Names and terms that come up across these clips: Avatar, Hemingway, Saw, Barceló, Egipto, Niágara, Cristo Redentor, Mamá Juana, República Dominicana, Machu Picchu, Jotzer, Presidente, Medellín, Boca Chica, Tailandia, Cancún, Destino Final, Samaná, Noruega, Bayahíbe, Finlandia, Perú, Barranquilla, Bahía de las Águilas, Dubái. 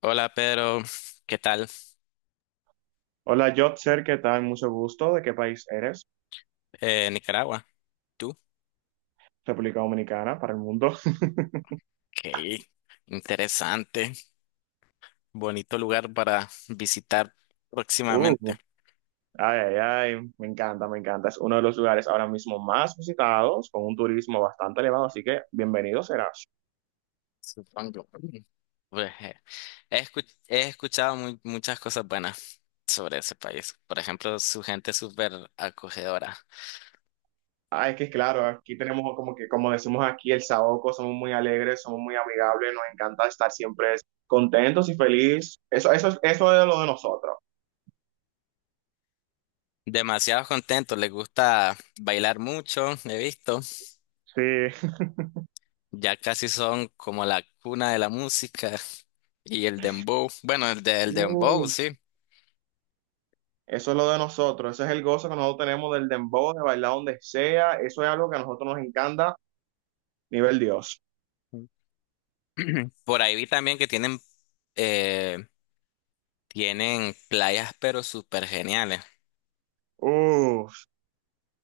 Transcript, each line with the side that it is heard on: left: Hola Pedro, ¿qué tal?
right: Hola, Jotzer, ¿qué tal? Mucho gusto. ¿De qué país eres?
left: Nicaragua, ¿tú?
right: República Dominicana, para el mundo.
left: Qué interesante, bonito lugar para visitar
right: Uh,
left: próximamente,
right: ay, ay, ay, me encanta, me encanta. Es uno de los lugares ahora mismo más visitados, con un turismo bastante elevado, así que bienvenido serás.
left: supongo. Pues, he escuchado muchas cosas buenas sobre ese país. Por ejemplo, su gente es súper acogedora.
right: Ah, es que claro, aquí tenemos como que, como decimos aquí, el saoco, somos muy alegres, somos muy amigables, nos encanta estar siempre contentos y felices. Eso es lo de nosotros.
left: Demasiado contento, les gusta bailar mucho, he visto.
right: Sí.
left: Ya casi son como la cuna de la música y el dembow. Bueno, el del
right: Uh,
left: dembow, sí.
right: Eso es lo de nosotros, ese es el gozo que nosotros tenemos del dembow, de bailar donde sea, eso es algo que a nosotros nos encanta, nivel Dios.
left: Por ahí vi también que eh, tienen playas, pero súper geniales.
right: Uh.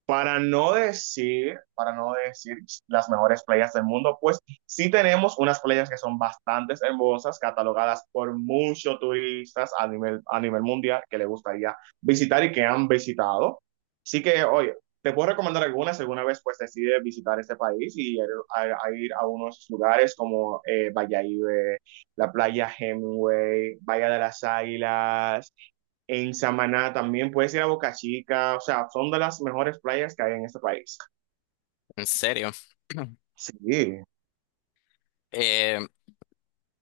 right: Para no decir las mejores playas del mundo, pues sí tenemos unas playas que son bastante hermosas, catalogadas por muchos turistas a nivel mundial que les gustaría visitar y que han visitado. Así que, oye, te puedo recomendar algunas si alguna vez pues decides visitar este país y ir a, a ir a unos lugares como Bayahíbe, la playa Hemingway, Bahía de las Águilas, en Samaná también, puedes ir a Boca Chica, o sea, son de las mejores playas que hay en este país.
left: En serio.
right: Sí.
left: Eh,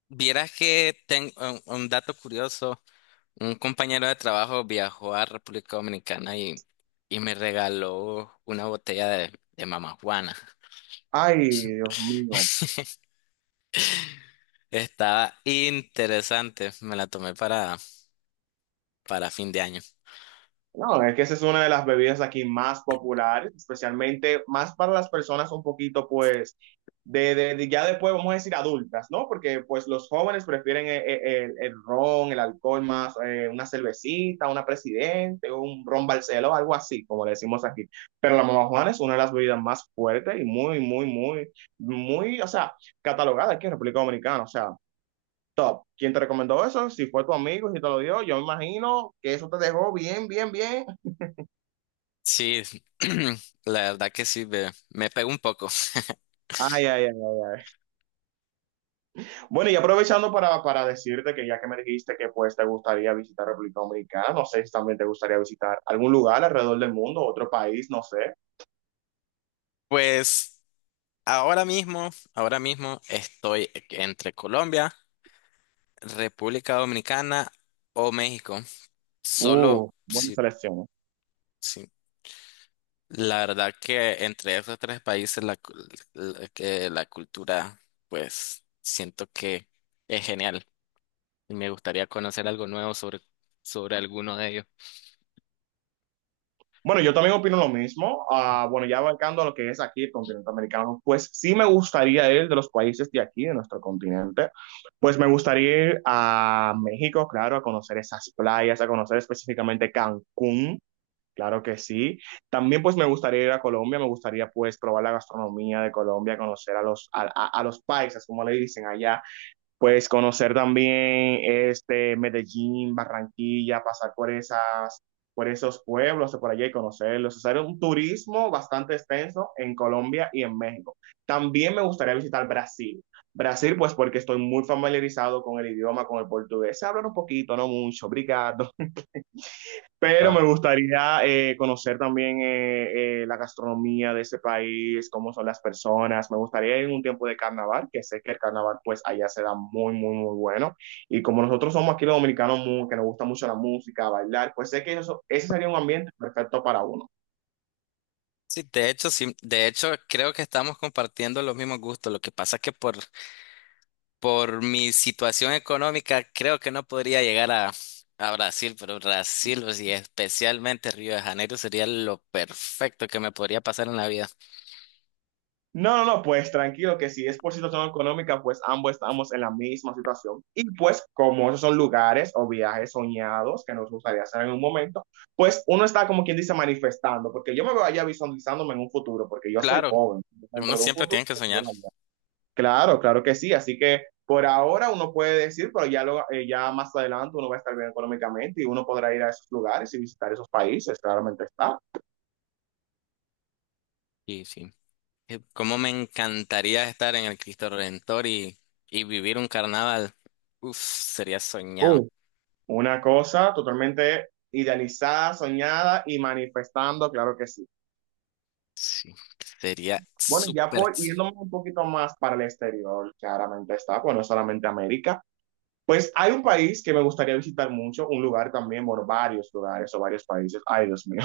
left: vieras que tengo un dato curioso. Un compañero de trabajo viajó a República Dominicana y me regaló una botella de Mamá Juana.
right: Ay, Dios mío.
left: Estaba interesante. Me la tomé para fin de año.
right: No, es que esa es una de las bebidas aquí más populares, especialmente más para las personas un poquito, pues, ya después vamos a decir adultas, ¿no? Porque pues los jóvenes prefieren el ron, el alcohol más, una cervecita, una presidente, un ron Barceló, algo así, como le decimos aquí. Pero la mamá Juana es una de las bebidas más fuertes y muy, muy, muy, muy, o sea, catalogada aquí en República Dominicana, o sea. Top. ¿Quién te recomendó eso? Si fue tu amigo, si te lo dio, yo me imagino que eso te dejó bien, bien, bien.
left: Sí, la verdad que sí, me pegó un poco.
right: Ay, ay, ay. Bueno, y aprovechando para decirte que ya que me dijiste que pues te gustaría visitar República Dominicana, no sé si también te gustaría visitar algún lugar alrededor del mundo, otro país, no sé.
left: Pues ahora mismo estoy entre Colombia, República Dominicana o México. Solo
right: Buena
left: si,
right: selección.
left: si- la verdad que entre esos tres países la, cul- la- que la cultura, pues siento que es genial. Y me gustaría conocer algo nuevo sobre alguno de ellos.
right: Bueno, yo también opino lo mismo. Ah, bueno, ya abarcando lo que es aquí el continente americano, pues sí me gustaría ir de los países de aquí, de nuestro continente, pues me gustaría ir a México, claro, a conocer esas playas, a conocer específicamente Cancún. Claro que sí. También pues me gustaría ir a Colombia, me gustaría pues probar la gastronomía de Colombia, conocer a los paisas, como le dicen allá, pues conocer también este Medellín, Barranquilla, pasar por por esos pueblos de por allá y conocerlos, hacer un turismo bastante extenso en Colombia y en México. También me gustaría visitar Brasil. Brasil pues porque estoy muy familiarizado con el idioma, con el portugués. Se hablan un poquito, no mucho, obrigado. Pero me gustaría conocer también la gastronomía de ese país, cómo son las personas. Me gustaría ir en un tiempo de carnaval, que sé que el carnaval pues allá se da muy, muy, muy bueno. Y como nosotros somos aquí los dominicanos muy- que nos gusta mucho la música, bailar, pues sé que eso, ese sería un ambiente perfecto para uno.
left: Sí, de hecho, creo que estamos compartiendo los mismos gustos. Lo que pasa es que por mi situación económica, creo que no podría llegar a Brasil, pero Brasil, o sea, especialmente Río de Janeiro, sería lo perfecto que me podría pasar en la vida.
right: No, no, no, pues tranquilo, que si es por situación económica, pues ambos estamos en la misma situación. Y pues como esos son lugares o viajes soñados que nos gustaría hacer en un momento, pues uno está como quien dice manifestando, porque yo me voy allá visualizándome en un futuro, porque yo soy
left: Claro,
right: joven,
left: uno
right: dentro de un
left: siempre
right: futuro.
left: tiene que
right: Pues, yo
left: soñar.
right: allá. Claro, claro que sí, así que por ahora uno puede decir, pero ya, ya más adelante uno va a estar bien económicamente y uno podrá ir a esos lugares y visitar esos países, claramente está.
left: Sí, sí. Cómo me encantaría estar en el Cristo Redentor y vivir un carnaval. Uf, sería soñado.
right: Una cosa totalmente idealizada, soñada y manifestando, claro que sí.
left: Sí, sería
right: Bueno, ya
left: súper.
right: por
left: ex-
right: irnos un poquito más para el exterior, claramente está, pues no solamente América. Pues hay un país que me gustaría visitar mucho, un lugar también, bueno, varios lugares o varios países. Ay, Dios mío.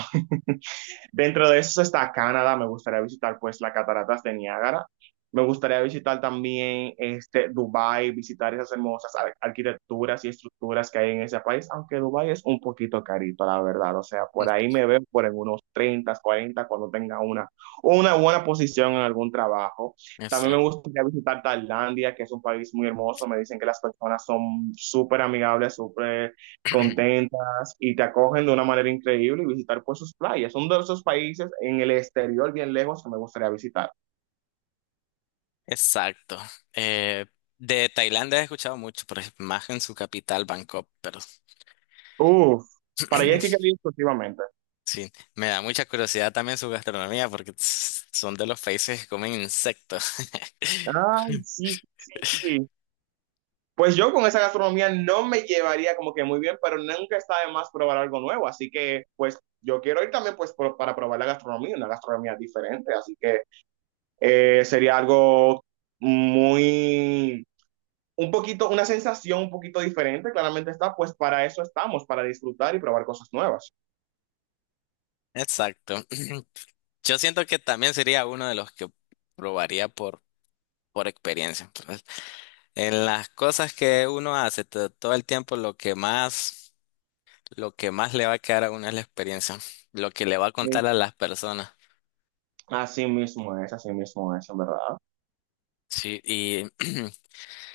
right: Dentro de eso está Canadá, me gustaría visitar pues las cataratas de Niágara. Me gustaría visitar también este, Dubái, visitar esas hermosas arquitecturas y estructuras que hay en ese país, aunque Dubái es un poquito carito, la verdad. O sea, por ahí me veo por en unos 30, 40 cuando tenga una buena posición en algún trabajo. También me
left: Exacto.
right: gustaría visitar Tailandia, que es un país muy hermoso. Me dicen que las personas son súper amigables, súper contentas y te acogen de una manera increíble y visitar pues sus playas. Son de esos países en el exterior bien lejos que me gustaría visitar.
left: Exacto. Eh, de Tailandia he escuchado mucho, por ejemplo más en su capital, Bangkok, pero
right: Uf, para allá es que quiero ir exclusivamente.
left: sí, me da mucha curiosidad también su gastronomía porque tss, son de los países que comen insectos.
right: Ah, sí, sí, sí. Sí. Pues yo con esa gastronomía no me llevaría como que muy bien, pero nunca está de más probar algo nuevo. Así que pues yo quiero ir también para probar la gastronomía, una gastronomía diferente. Así que sería algo muy un poquito, una sensación un poquito diferente, claramente está, pues para eso estamos, para disfrutar y probar cosas nuevas.
left: Exacto. Yo siento que también sería uno de los que probaría por experiencia. Entonces, en las cosas que uno hace todo el tiempo, lo que más... Lo que más le va a quedar a uno es la experiencia, lo que le va a contar a
right: Sí.
left: las personas.
right: Así mismo es, en verdad.
left: Sí, y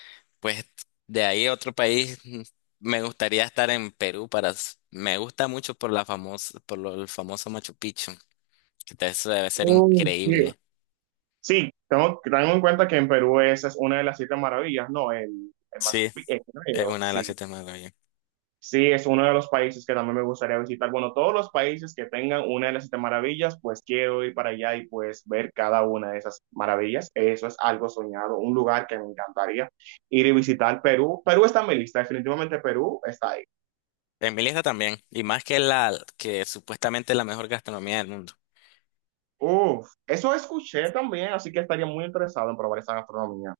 left: pues de ahí a otro país, mm, me gustaría estar en Perú para, me gusta mucho por la famosa, por el famoso Machu Picchu, eso debe ser
right: Mm, sí.
left: increíble.
right: Sí, tengo en cuenta que en Perú esa es una de las 7 maravillas, ¿no? El Machu
left: Sí,
right: Picchu, creo,
left: es una de las
right: sí.
left: siete maravillas.
right: Sí, es uno de los países que también me gustaría visitar. Bueno, todos los países que tengan una de las 7 maravillas, pues quiero ir para allá y pues ver cada una de esas maravillas. Eso es algo soñado, un lugar que me encantaría ir y visitar. Perú, Perú está en mi lista, definitivamente Perú está ahí.
left: En mi lista también, y más que supuestamente es la mejor gastronomía del mundo.
right: Uf, eso escuché también, así que estaría muy interesado en probar esa gastronomía.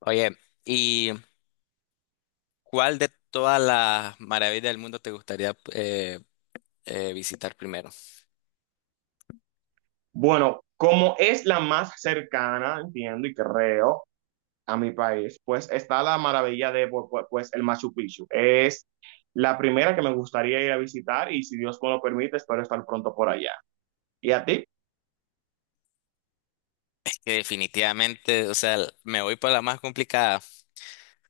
left: Oye, ¿y cuál de todas las maravillas del mundo te gustaría visitar primero?
right: Bueno, como es la más cercana, entiendo y creo, a mi país, pues está la maravilla de pues el Machu Picchu. Es la primera que me gustaría ir a visitar y si Dios me lo permite, espero estar pronto por allá. ¿Y a ti?
left: Que definitivamente, o sea, me voy por la más complicada,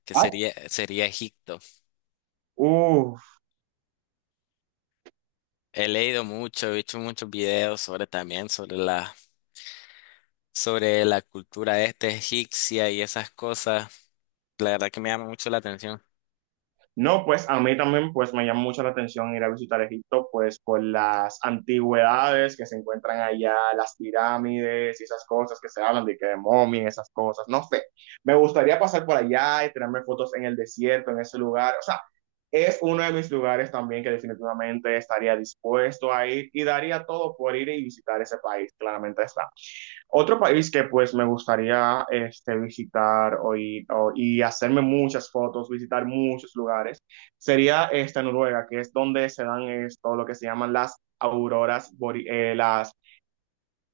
right: Ay,
left: sería Egipto.
right: Uh,
left: He leído mucho, he hecho muchos videos sobre también, sobre la cultura este egipcia y esas cosas. La verdad que me llama mucho la atención.
right: no, pues a mí también pues me llama mucho la atención ir a visitar Egipto, pues por las antigüedades que se encuentran allá, las pirámides y esas cosas que se hablan de que de momia, esas cosas, no sé. Me gustaría pasar por allá y tirarme fotos en el desierto, en ese lugar. O sea, es uno de mis lugares también que definitivamente estaría dispuesto a ir y daría todo por ir y visitar ese país, claramente está. Otro país que pues me gustaría este, visitar o ir- o- y hacerme muchas fotos, visitar muchos lugares, sería esta Noruega, que es donde se dan esto, lo que se llaman las las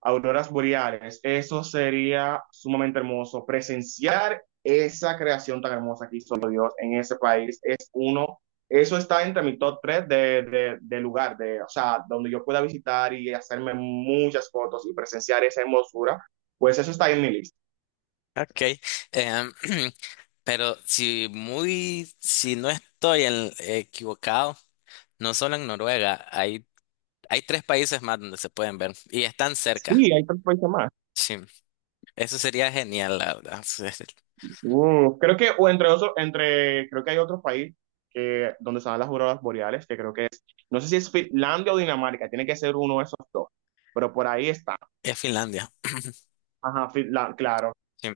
right: auroras boreales. Eso sería sumamente hermoso. Presenciar esa creación tan hermosa que hizo Dios en ese país es uno, eso está entre mi top 3 de lugar, de, o sea, donde yo pueda visitar y hacerme muchas fotos y presenciar esa hermosura. Pues eso está en mi lista.
left: Ok. em, pero si no estoy equivocado, no solo en Noruega, hay tres países más donde se pueden ver y están cerca.
right: Sí, hay otros países más.
left: Sí, eso sería genial, la verdad.
right: Mm, creo que, o entre otros, entre, creo que hay otro país donde están las auroras boreales, que creo que es, no sé si es Finlandia o Dinamarca, tiene que ser uno de esos dos, pero por ahí está.
left: Es Finlandia.
right: Ajá, claro.
left: Sí.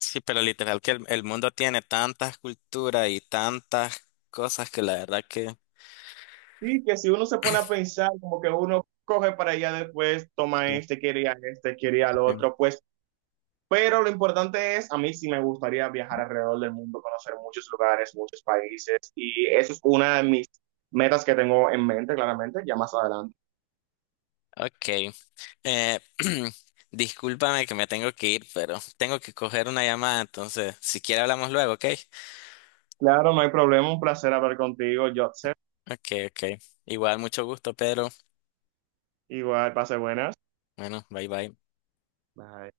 left: Sí, pero literal que el mundo tiene tantas culturas y tantas cosas que la verdad que...
right: Sí, que si uno se pone a pensar, como que uno coge para allá después, toma
left: Sí,
right: este, quiere ir a este, quiere ir al
left: sí.
right: otro, pues. Pero lo importante es, a mí sí me gustaría viajar alrededor del mundo, conocer muchos lugares, muchos países, y eso es una de mis metas que tengo en mente, claramente, ya más adelante.
left: Ok. Eh, discúlpame que me tengo que ir, pero tengo que coger una llamada, entonces si quiere hablamos luego, ¿ok?
right: Claro, no hay problema, un placer hablar contigo, Jotzer.
left: Ok, ok. Igual, mucho gusto, Pedro.
right: Igual, pase buenas.
left: Bueno, bye bye.
right: Bye.